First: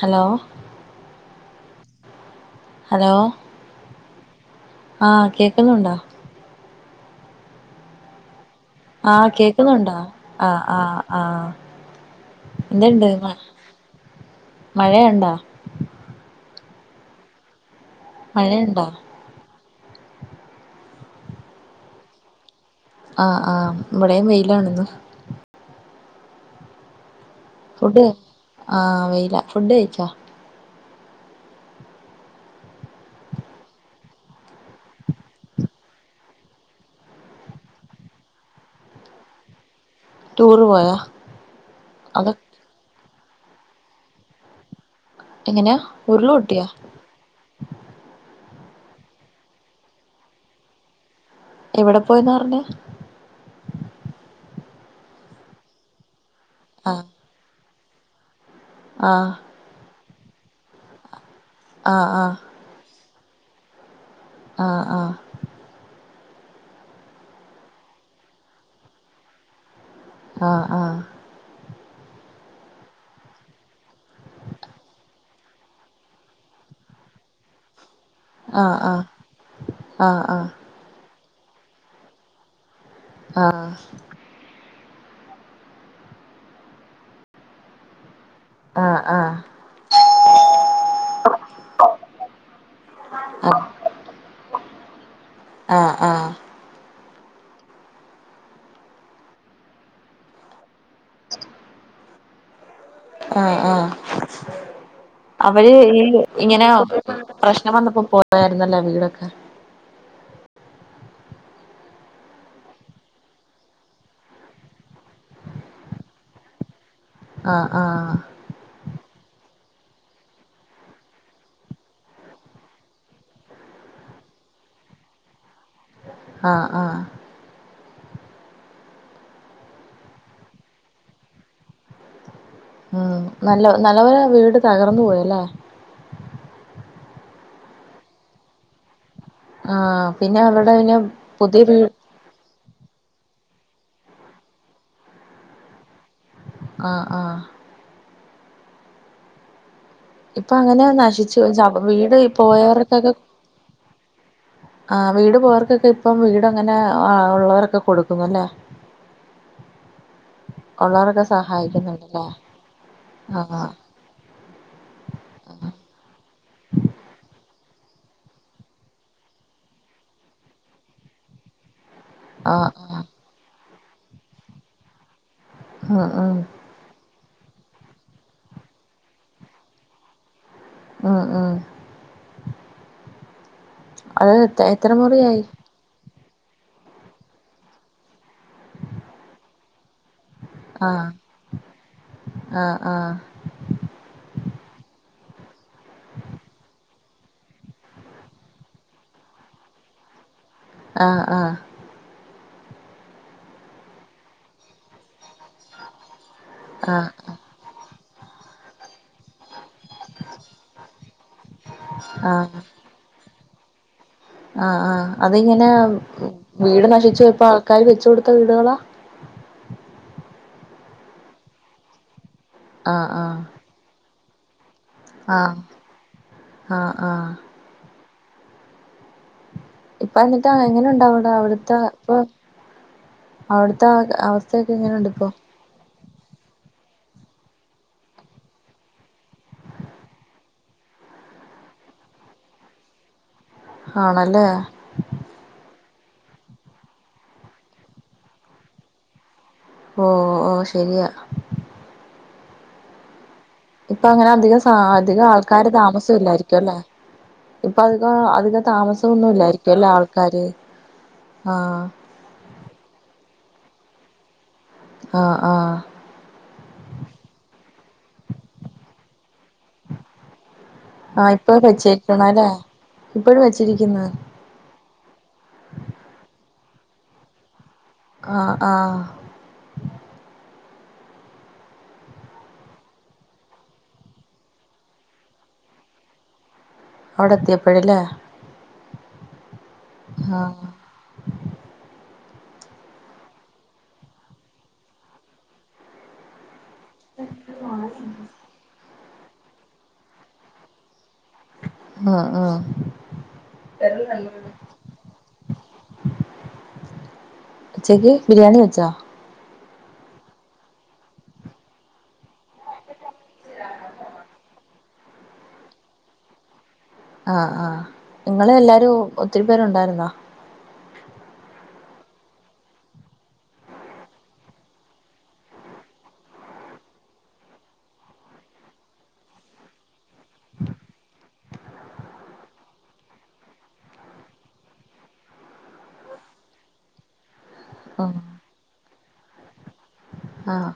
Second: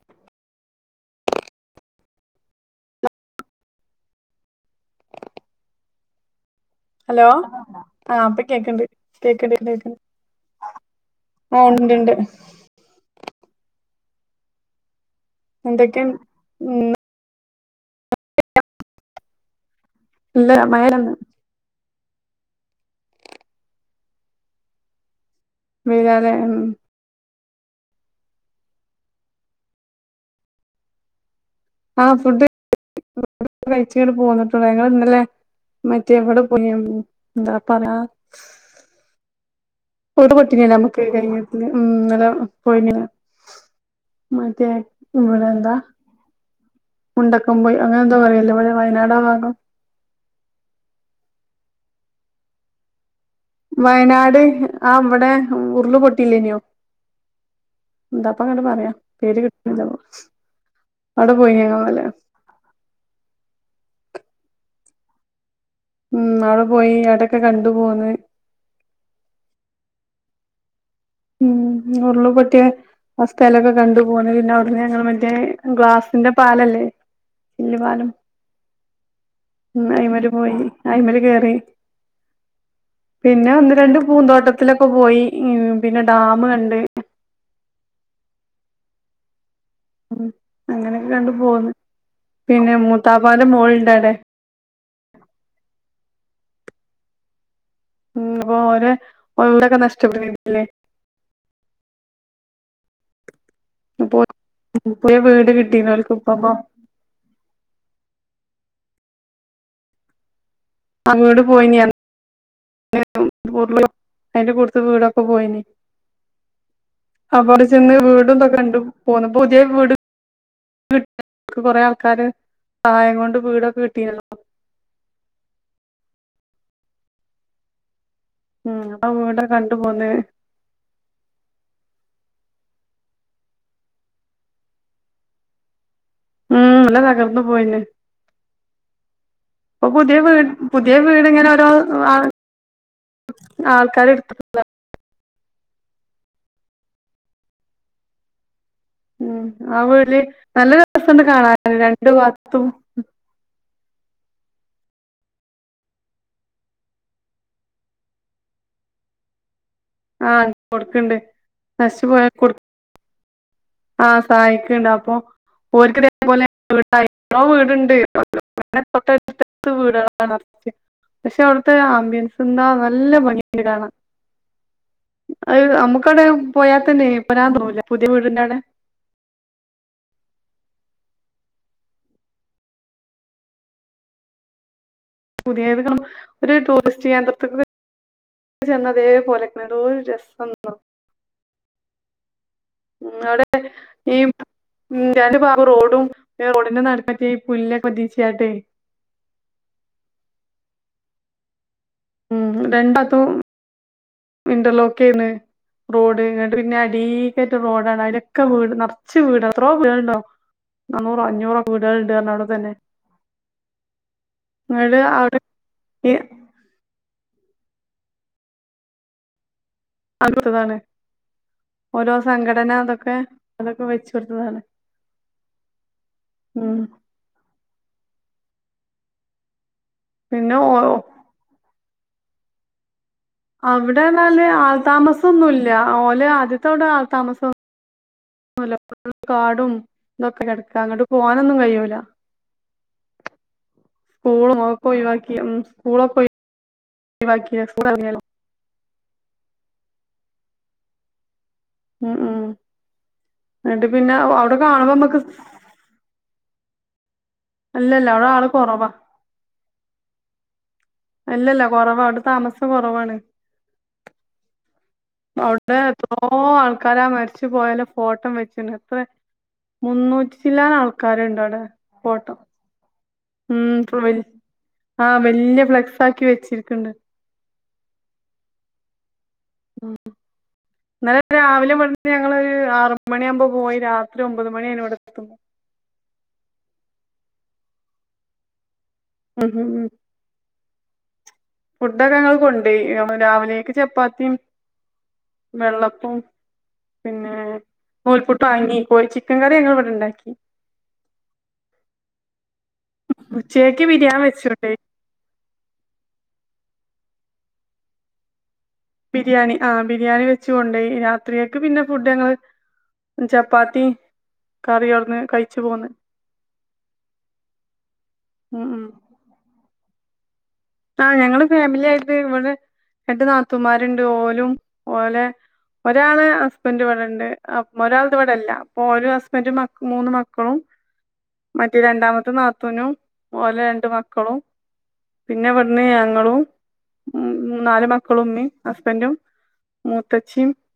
Hello hello ആഹ് കേക്കുന്നുണ്ടോ? Hello ഇപ്പ കേക്കിണ്ട് ആഹ് കേക്ക്ണുണ്ടോ? ആഹ് ആഹ് ആഹ് ആ ഉണ്ട് ഉണ്ട് എന്ത്ണ്ട് മഴയ്ണ്ടോ? എന്തൊക്കെയ ഇന്ന് മഴണ്ടൊ? ഇണ്ട് മഴേന്ന് ആഹ് ആഹ് ഇവ്ടെയ് വെയ്ലാണ്ന്ന് വെയ്ലാലെ ഉം ഫുഡ് ആഹ് വെയില ഫുഡ് കഴിച്ചോ? ആഹ് ഫുഡ് കഴിച്ച്ങ്ങട്ട് പോന്നിട്ടുള്ളൂ ഞങ്ങള് ഇന്നലെ മറ്റേ വടെ പൊയിനു എന്താപറ്യ ഒത് ടൂറ് പോയാ പൊട്ടിയ്നല്ലൊമ്മക്ക് കഴിഞ്ഞത്തി ഉം ന്നലെ അതൊ പോയിന്നില്ല മറ്റെ ഇവ്ടെന്താ എങ്ങനെയാ ഉരുള് പൊട്ടിയാ മുണ്ടക്കംപോയി അങ്ങനെന്തൊ പറ് യല്ലോ ഇവടെ വയനാടാവഗം എവിടെ പോയ്ന്നാർഞ്ഞെ? വയനാട് ആഹ് വെടെ ഉര്ള് പൊട്ടില്ലേ നിയോ ആഹ് എന്താപ്പങ്ങോട്ട് പറയ ആഹ് പേര് കിട്ട്ണ്ല്യ തോന്ന് അവ്ടെ പോയിനാവെലെ ആഹ് ആഹ് ആഹ് ഉം അവ്ടെപോയി അവ്ടൊക്കെ കണ്ട് പോന്ന് ആഹ് ആഹ് ഉം ഉരുള് പൊട്ടിയെ ആസ്ഥലൊക്കെ കണ്ടുപോന്ന് പിന്നെ അവ്ട്ന്ന് ഞങ്ങൾ മറ്റേ ഗ്ലാസ്സിന്റെ പാലല്ലേ ചില്ല്പാലം ആഹ് ഉം ആഹ് ആഹ് അയ്മല് പോയി അയ്മൽ കേറി ആഹ് പിന്നെ ആഹ് ഒന്ന് രണ്ട് പൂന്തോട്ടത്തിലൊക്കെ പോയി പിന്നെ ഡാമ്കണ്ട് ആഹ് ആഹ് ഉം അങ്ങനൊക്കെ കണ്ട് പോന്ന് പിന്നെ മൂത്താപാന്റെ ആഹ് മോള്ണ്ടവ്ടെ ആഹ് ആഹ് ഉം ഓരെ വീടൊക്കെ നഷ്ടപ്പെട്ട്‌ ല്ലെ? ആഹ് ആഹ് അപ്പൊ പുതിയ വീട് അവര് കിട്ടീന് ഈ ഓൽക്ക് ഇപ്പപ്പൊ ഇങ്ങന പ്രശ്നം വന്നപ്പോ പോയായിരുന്നല്ലേ വീടൊക്കെ അഗണ്ട് പോയിന്യാന്ന് അയ്ന്റെ കൂട്ത്ത് വീടൊക്കെ പോയ്നി അപ്പൊടെ ആഹ് ചെന്ന് ആഹ് വീടുംന്തൊക്കെ കണ്ടു പോന്നപ്പോ പുത് യെ വീട് ട്ടക്ക് കൊറെ ആൾക്കാര് സഹായം കൊണ്ട് വീടൊക്കെ കിട്ടിണല്ലൊ. ആഹ് ആഹ് ഉം അപ്പൊ വീടൊക്കെ കണ്ട്പോന്നേ ഉം നല്ല നല്ല പോല വീട് തകർന്നു പോയല്ലേ ഉം നല്ല തകർന്നു പോയ്ണ് ഇപ്പൊ ആഹ് പുതിയ പിന്നെ വീട് അവരുടെ പുതിയ പിന്നെ പുതിയ വീട്ങ്ങനൊരൊ വീ ആഹ് ആൾക്കാര് എടുത്തിട്ട ആഹ് ആഹ് ഉം ആഹ് വീട്ടില് ഇപ്പൊ നല്ല അങ്ങനെ രസണ്ട് നശിച്ചു. കാണാന് ചവറ് രണ്ടു വീട് ഭാഗത്തും പോയോർക്കൊക്കെ. ആ വീട് പോവർക്കൊക്കെ ഇപ്പം വീട് അങ്ങനെ ഉള്ളവരൊക്കെ കൊടുക്കുന്നു. അല്ലേ? ആ കൊടുക്ക്ണ്ട് ഉള്ളവരൊക്കെ സഹായിക്കുന്നുണ്ടല്ലേ? ആഹ് ആഹ്, സഹായിക്ണ്ട് അപ്പൊ. [inaudible] അട്ത്ത് അടുത്ത് വിടുകളാ പക്ഷെ ഓൽക്കൊരു ആബ്യൻ ആഹ് തിന്നാൻ ആഹ് നല്ല അഹ് ഉം നമുക്കൊക്കെ ഉം പോയാതന്നെ [unintelligible] ഉം. ഉം. അത് എ എത്ര മുറിയായി? ടൂറിസ്റ്റ് കേന്ദ്രതിന്ന്. ചെന്നതേപോലെ ക്ണെ. എന്തോരുരസംന്നോ. ആഹ്, ആഹ് ആഹ് അവിടെ ഈ നാല് ഭാഗം റോഡും റോസിൻ്റെ നടക്ക് പുല്ലൊകൊതിച്ചാട്ടെ. ആഹ്, ആഹ് ഉം രണ്ടാത്തും ഇന്റർലോക്ക് ചെയ്ന്ന്? റോഡ് ഇങ്ങട്ട് പിന്നെ ആഹ് അടീക്കെറ്റം റോടാണ്. അയ്ലൊക്കെ വീട് നർച്. കുറച്ച് വീട എത്രോ വീടെളുണ്ടോ? നാന്നൂറോ അഞ്ഞൂറും വീഡെളുണ്ട് പറഞ്ഞു അവിടെ ആഹ് തന്നെ ആഹ്, ഇങ്ങട് ആഹ് അവിടെ അതിങ്ങനെ ഈ വീട് നശിച്ചു ഇപ്പൊ ആൾക്കാര് വെച്കൊടുത്ത വീടുകളാ? അടുത്തതാണ് ഓരോ സംഘടന ആഹ് അതൊക്കെ ആഹ് അതൊക്കെ വെചൊടുത്തതാണ്. ആഹ് ആഹ് ആഹ് ഇപ്പൊ എന്നിട്ടാ പിന്നെ ഓ എങ്ങനുണ്ടവിട അവിടുത്തെ ഇപ്പൊ? അവിടെ എന്നാല് അവസ്ഥയൊക്കെ എങ്ങനെയുണ്ട് ആൾതാമസൊന്നുല്ല. ഓലെ ആദ്യത്ത വീട് ആൾതാമസ കാടും ഇതൊക്കെ കെടക്ക അങ്ങോട്ട് പോവാനൊന്നും കഴിയൂല. ആണല്ലേ സ്കൂള് ഒക്കെ ഒഴിവാക്കി. സ്കൂള് ഒക്കെഴിവാക്കി. ഓഹ്. ഓഹ്. ശരിയാ ഉം. ഉം. എന്നിട്ട് ഇപ്പൊ പിന്നെ അങ്ങനെ അവിടെ അധികം കാണുമ്പോ നമ്മുക്ക് അധികം ആൾക്കാര് താമസം ഇല്ലായിരിക്കും അല്ലെ? ഇപ്പൊ അല്ലല്ല അദികം അവിടെ ആള് അധികം കുറവാ താമസൊന്നുമില്ലായിരിക്കല്ലേ ആൾക്കാര്? അല്ലല്ല ആഹ് കൊറവ അവിടെ താമസം കൊറവാണ്. ആഹ് ആഹ് അവിടെ എത്രോ ആൾക്കാരാ മരിച്ചു പോയോലെ ഫോട്ടം വെച്ചിന് എത്ര മുന്നൂറ്റി ചില്ലാണം ആൾക്കാരുണ്ടവിടെ ഫോട്ടം. ഇപ്പോഴ് വെച്ചിരിക്കുന്ന്. ആഹ്, വല്ല്യ ഫ്ലെക്സാക്കി വെച്ചിരിക്ണ്ട്. ആഹ്, ആഹ് [inaudible] ഇന്നലെ രാവിലെ മുന്പേ ഞങ്ങൾ ഒരു ആറു മണിയാകുമ്പോ പോയി. രാത്രി ഒമ്പത് മണിയായി ഇവിടെതും ഔടെ എത്തിയപ്പഴ്ല്ലേ? ഉം. ഉം. ഉം. ആഹ, ഫുഡൊക്കെ ഞങ്ങൾ കൊണ്ടോയി രാവിലെയക്ക് ചപ്പാതിം. വെള്ളപ്പും പിന്നെ നൂൽപുട്ടും വാങ്ങി പോയി. ചിക്കൻ കറി ഞങ്ങൾ ഇവിടെ ഇണ്ടാക്കി. ആഹ്, ആഹ് ഉച്ചയ്ക്ക് ബിരിയാണി വെച്ചുകൊണ്ടോയി ഉച്ചയ്ക്ക് ബിരിയാണി വെച്ചാ? ബിരിയാണി ആ ബിരിയാണി വെച്ചൊണ്ടോയി. ഈ രാത്രിക്കക്ക് പിന്നെ ഫുഡ് ഞങ്ങൾ. ചപ്പാത്തി കറിന്ന് കഴിച്ചു പോന്ന്. ആഹ്, ആഹ്, ഉം ഉം നിങ്ങളെല്ലാരും ഒത്തിരി പേരുണ്ടായിരുന്നോ? ആ്, ഞങ്ങള് ഫാമിലി ആയിട്ട് ഇവിടെ രട്ട് നാത്തുമാരുണ്ട്. ഓലും ഓലെ ഒരാള് ഹസ്ബന്ഡ ഇവിടെണ്ട് അ ഒരാൾ ഇവിടെല്ല അപ്പൊ ഒരു ഹസ്ബൻഡും മ മൂന്ന് മക്കളും മറ്റേ രണ്ടാമത്തെ നാത്തുനും ഓലെ രണ്ട് മക്കളും പിന്നെ ഇവിടുന്ന് ഞങ്ങളും ഉം നാല് ആഹ് മക്കളും ഉമ്മി ഹസ്ബൻറും മൂത്തച്ചിയും ആഹ്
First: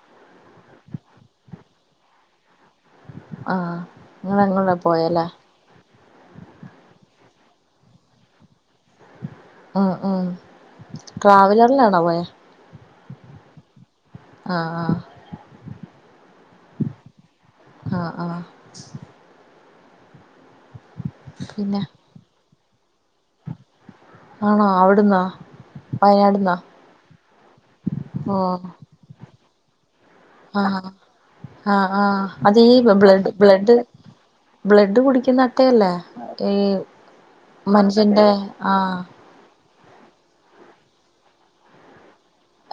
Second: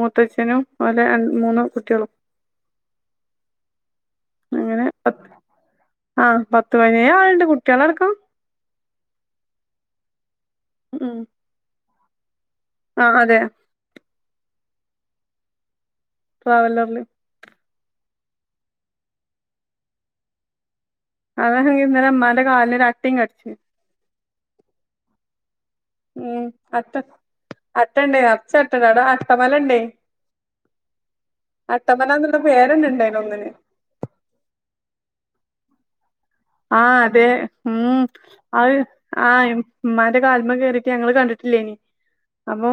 മൂത്തച്ഛനും ഓലെ അ മൂന്ന് കുട്ടികളും ആഹ് ങ്ങളങ്ങുള്ള അങ്ങനെ പ്പോഴല്ലേ ആഹ് പത്ത് പതിനേ ആളുണ്ട് കുട്ടികളടക്കും ഉം ഉം. ഉം ട്രാവലറിലാണോ പോയെ ആഹ് അതെ ആഹ് ആഹ് ട്രാവലറില് ആഹ് ആഹ് എത്താന്നകി പിന്നെ ഇന്നലെ ഉമ്മാന്റെ കാലിന് ഒരു അട്ടേ കടിച്ച് ആണോ അവിടുന്നാ ഉം അട്ട അട്ടണ്ടേയ് ഓഹ് നർച്ചട്ടണ്ട് അവ്ടെ അട്ടമലണ്ടേയ് ആഹ്. ആഹ് ആഹ് അതീ പേരന്നെ ഇണ്ടായിന് ബ്ലഡ് ഒന്നിന് ബ്ലഡ് ബ്ലഡ് കുടിക്കുന്നട്ടയല്ലേ ആഹ് അതെ ഉം അത് ആഹ് ആഹ് ഇമ് മ്മാന്റെ കാൽമെ കേറീട്ട് ഞങ്ങള്ൾകണ്ടിട്ടില്ലേനി അപ്പൊ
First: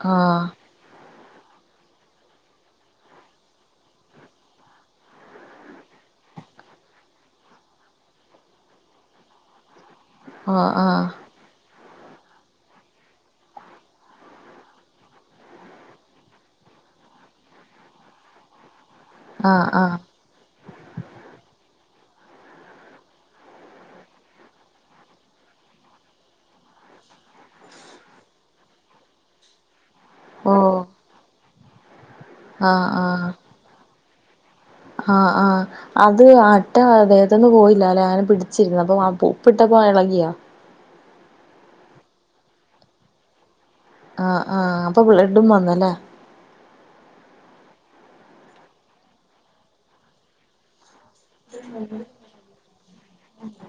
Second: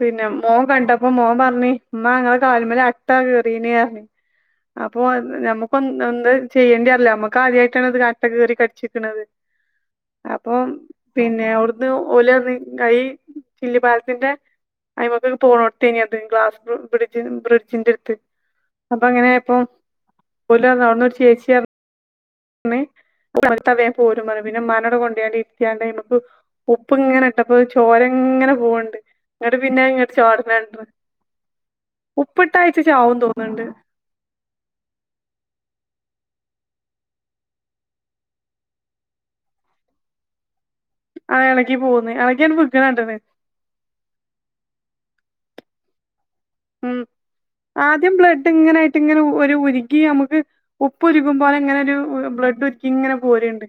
പിന്നെ ആഹ് മോം കണ്ടപ്പോ മോൻ പറഞ്ഞി ഉമ്മ ഇങ്ങളെ കാലിമേല് അട്ട കേറിന് റഞ്ഞ് അപ്പൊ നമുക്ക് എന്ത് ചെയ്യേണ്ടി അറില്ല നമ്മുക്ക് ആദ്യമായി അട്ട കേറി കട്ച്ചിക്കണത് ആഹ് ആഹ് പിന്നെ അവിടുന്ന് ഓല കൈ ചില്ലി പാലത്തിന്റെ അയിമക്ക് പോണോടുത്തേന അത് ഗ്ലാസ്ബ്രി ബ്രിഡ്ജ് ബ്രിഡ്ജിന്റെ അടുത്ത് അപ്പൊ അങ്ങനെപ്പ ആഹ് ആഹ് പോല അവിടന്ന് ചേച്ചിയ പിന്നെ മറ്റ പോരും പറ പിന്നെ ഉമ്മാനെ കൊണ്ടണ്ടി ഇരിക്കണ്ട അയിമ്മേക് ഉപ്പ് ഇങ്ങനെ ട്ടപ്പോയ് ചോരങ്ങനെ പോവ്ണ്ട് ന്നട്ട് പിന്നെ ഇങ്ങോട്ട് ചാടി ഓ [unintelligible] ഉപ്പിട്ട അയിച്ച് ആഹ് ചാവും ആഹ് തോന്നുന്നുണ്ട് ആഹ് ആഹ് അത് അട്ട അദ്ദേഹത്തൊന്നു പോയില്ല അല്ലെ ആനെ പിടിച്ചിരുന്നു അപ്പൊ ഉപ്പിട്ടപ്പോ ഇളകിയാ ആഹ് ഇളകി പോകന്ന് ഇളകി ബുക്ക കാട്ടണ് ആഹ് ആഹ് അപ്പൊ ബ്ലഡും വന്നല്ലേ ഉം ആദ്യം ബ്ലഡ് ഇങ്ങനായിട്ട് ഇങ്ങനെ ഒരു ഉരുകി നമുക്ക് ഉപ്പ് ഉരുക്കും പോലെങ്ങനെ ഒരു ബ്ലഡ് ഇങ്ങനെ പോരുണ്ട്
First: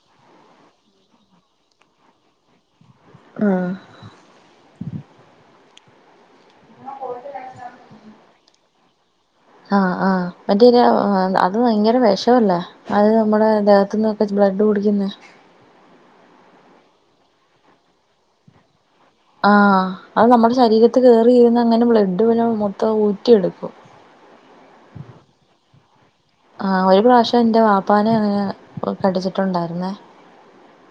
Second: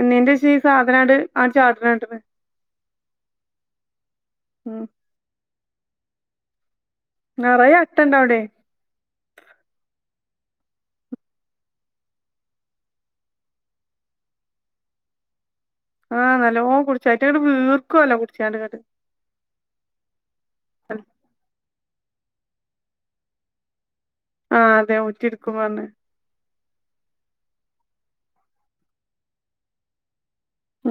എന്നെൻ്റെ ഈ സാധന ആണ്ട് ചാട്ണണ്ട് ആഹ് ഉം [inaudible] നിറയെ അട്ട ഇണ്ട അവിടെ ആഹ് ആഹ് മറ്റേലേ അത് ഭയങ്കര വിഷമല്ലേ അത് നമ്മുടെ ദേഹത്തുന്നൊക്കെ ബ്ലഡ് കുടിക്കുന്നെ ആഹ് നല്ല ഓ കുടിച്ചായിട്ടങ്ങട് വീർക്കുവല്ലോ കുടിച്ചാണ്ട് കത് ആഹ് അത് നമ്മുടെ ശരീരത്ത് കേറി കഴിഞ്ഞ ങ്ങനെ ബ്ലഡ് വല മൊത്തം ഊറ്റിയെടുക്കും ആഹ് അതെ ഊറ്റിട്ക്കും പറഞ്ഞ് ആഹ് ഒരു പ്രാവശ്യം എൻ്റെ വാപ്പാനെ അങ്ങനെ കടിച്ചിട്ടുണ്ടായിരുന്നേ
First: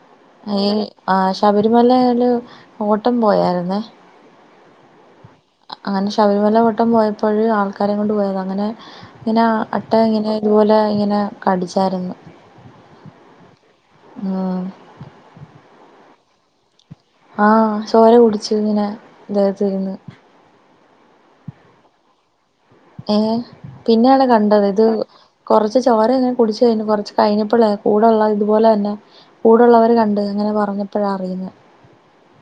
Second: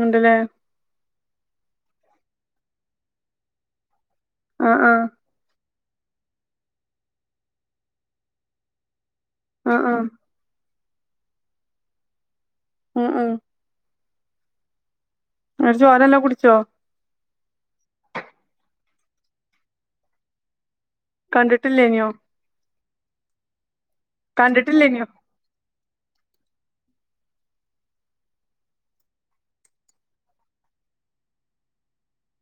ഉണ്ട്ല്ലേ ഈ ആഹ് ശബരിമല ഒരു ഓട്ടം പോയായിരുന്നേ ആഹ് ആഹ് അങ്ങനെ ശബരിമല വട്ടം പോയപ്പോഴ ആൾക്കാരെ കൊണ്ട് പോയത് അങ്ങനെ ഇങ്ങനെ ആഹ് അട്ട ആഹ് ഇങ്ങനെ ഇതുപോലെ ഇങ്ങനെ കടിച്ചായിരുന്നു ഉം ഉം ആഹ് മേടിച്ചു ഓല് തന്നെ കുടിച്ചോ? ആ ചോര കുടിച്ചു ഇങ്ങനെ ദേഹത്തിരുന്ന്. കണ്ടിട്ടില്ലേനോ? ഏ പിന്നെയാണ് കണ്ടത് ഇത് കണ്ടിട്ടില്ലേനിയോ കുറച്ച് ചോര ഇങ്ങനെ കുടിച്ചു കഴിഞ്ഞു കുറച്ച് കഴിഞ്ഞപ്പള്ളേ കൂടെള്ള ഇതുപോലെ തന്നെ കൂടുള്ളവർ കണ്ട് അങ്ങനെ പറഞ്ഞപ്പോഴാണ് അറിയുന്ന.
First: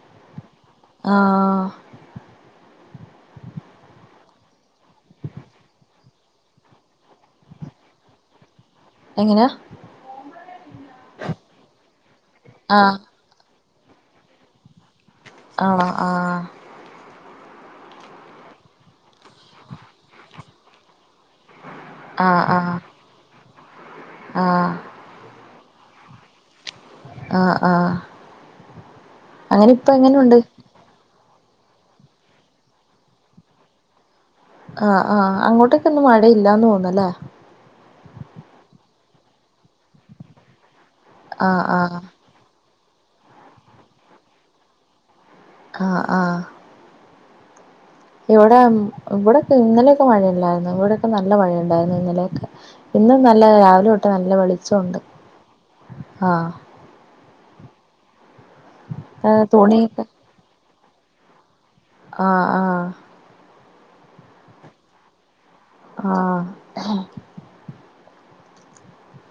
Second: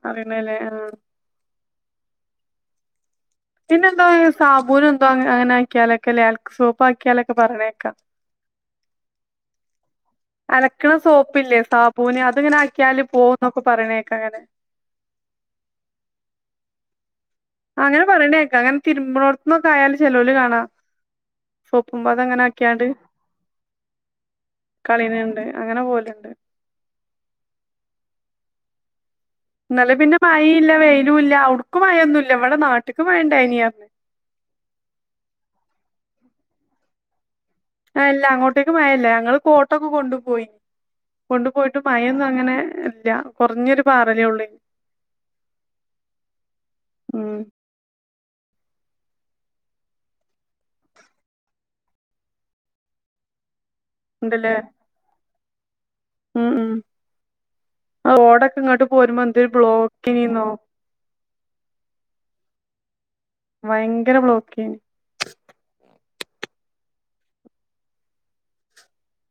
അറിയണേലെ ഉം ആഹ് പിന്നെ എന്തോ സാബൂന എന്തോ അങ്ങനെ ആക്കിയാലൊക്കെ അലക്ക് സോപ്പ് ആക്കിയാലൊക്കെ പറഞ്ഞേക്കാം. എങ്ങനെയാ അലക്കണ സോപ്പില്ലേ സാബൂന് അത്ങ്ങനെ ആഹ് ആക്കിയാല് പോ എന്നൊക്ക പറയണേക്കാ അങ്ങനെ ആണ ആ. അങ്ങനെ പറയണേക്കാ അങ്ങനെ തിരുമ്പോത്തുന്നൊക്കെ ആയാല് ചെലോൽ കാണാ സോപ്പും പത ആഹ് ഇങ്ങനെ ആഹ് ആക്കിയാണ്ട് ആഹ് [unintelligible] അങ്ങനെ പോവലുണ്ട് ആഹ് ആ. ഹ് ഇന്നലെ പിന്നെ എങ്ങനുണ്ട് മഴ ഇല്ല വെയിലും ഇല്ല അവിടക്ക് മഴൊന്നു ഇല്ല ഇവിടെ നാട്ടക്ക് മഴ ഉണ്ടായിനി ആഹ് ആഹ് അങ്ങോട്ടൊക്കെ ഒന്നും മഴയില്ലന്ന് തോന്നല്ലേ? ആ ഇല്ല അങ്ങോട്ടേക്ക് മഴല്ല ഞങ്ങള് കോട്ടൊക്കെ കൊണ്ടു പോയി കൊണ്ടു ആഹ് പോയിട്ട് ആഹ് മയൊന്നും അങ്ങനെ ഇല്ല കുറഞ്ഞൊരു പാറനേള്ളൂ. ആഹ് ആഹ്. ഉം. ഇവിടെ ഇവിടെയൊക്കെ ഇന്നലെയൊക്കെ മഴയുണ്ടായിരുന്നു ഇവിടെയൊക്കെ നല്ല മഴയൂണ്ടായിരുന്നു ഇന്നലെയൊക്കെ. ഇന്നും നല്ല രാവിലെ തൊട്ട് നല്ല ഉണ്ടല്ലേ വെളിച്ചം ഉണ്ട്. ഉം ഉം റോഡൊക്കെ ഇങ്ങോട്ട് പോരുമ്പോ ആഹ് എന്തരു തുണിയൊക്കെ ബ്ലോക്കിനന്നോ? ആഹ് ആഹ് ഭയങ്കര ബ്ലോക്കന്. ആഹ്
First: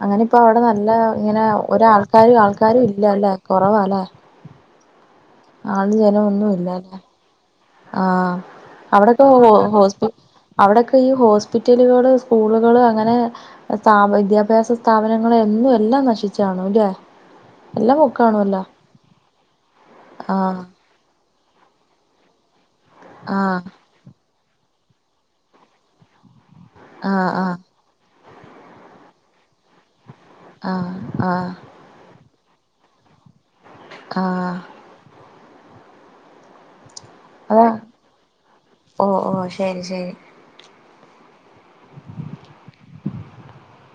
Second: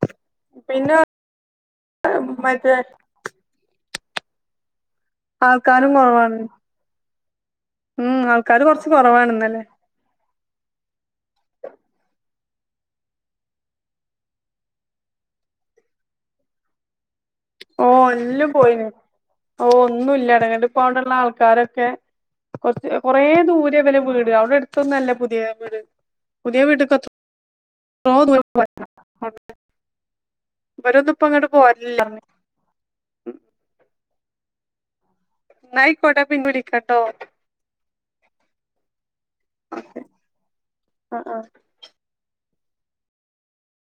അങ്ങനെ ഇപ്പോ അവിടെ നല്ല പിന്നെ ഇങ്ങനെ ഒരാൾക്കാരും മറ്റേ ആൾക്കാരും ഇല്ലല്ലെ കുറവാല്ലെ? ആൾക്കാരും കുറവാണ്. ആ ഉം ആൾക്കാര് കൊറച്ച് അവിടൊക്കെ കുറവാണ് ഇന്നലെ ഹോസ്പി അവിടെക്കെ ഈ ഹോസ്പിറ്റലുകള് സ്കൂളുകള് അങ്ങനെ സ്ഥാ വിദ്യാഭ്യാസ സ്ഥാപനങ്ങളൾ എന്നും എല്ലാം നശിച്ചു കാണുല്ലേ? ഓ എല്ലാം പോയിന് ഓ ഒന്നുല്ല ആഹ് എടങ്ങെടു പോണ്ടുള്ള ആൾക്കാരൊക്കെ കൊറച്ച് കൊറേ ആഹ് ദൂരെ ഇവര വീട് അവിടെ അടുത്തൊന്നും അല്ല പുതിയ വീട് പുതിയ വീടിത്തത്തറ ആഹ് ആഹ്. [unintelligible] അവരൊന്നും ആഹ് ഇപ്പോ ഇങ്ങട്ട് ആഹ് പോരാളില്ലാ ആഹ് എന്ന ആയിക്കോട്ടെ പിന്നെ വിളിക്കാട്ടോ. അതാ ഓ ഓ ശരി ശരി. ആഹ് ആഹ്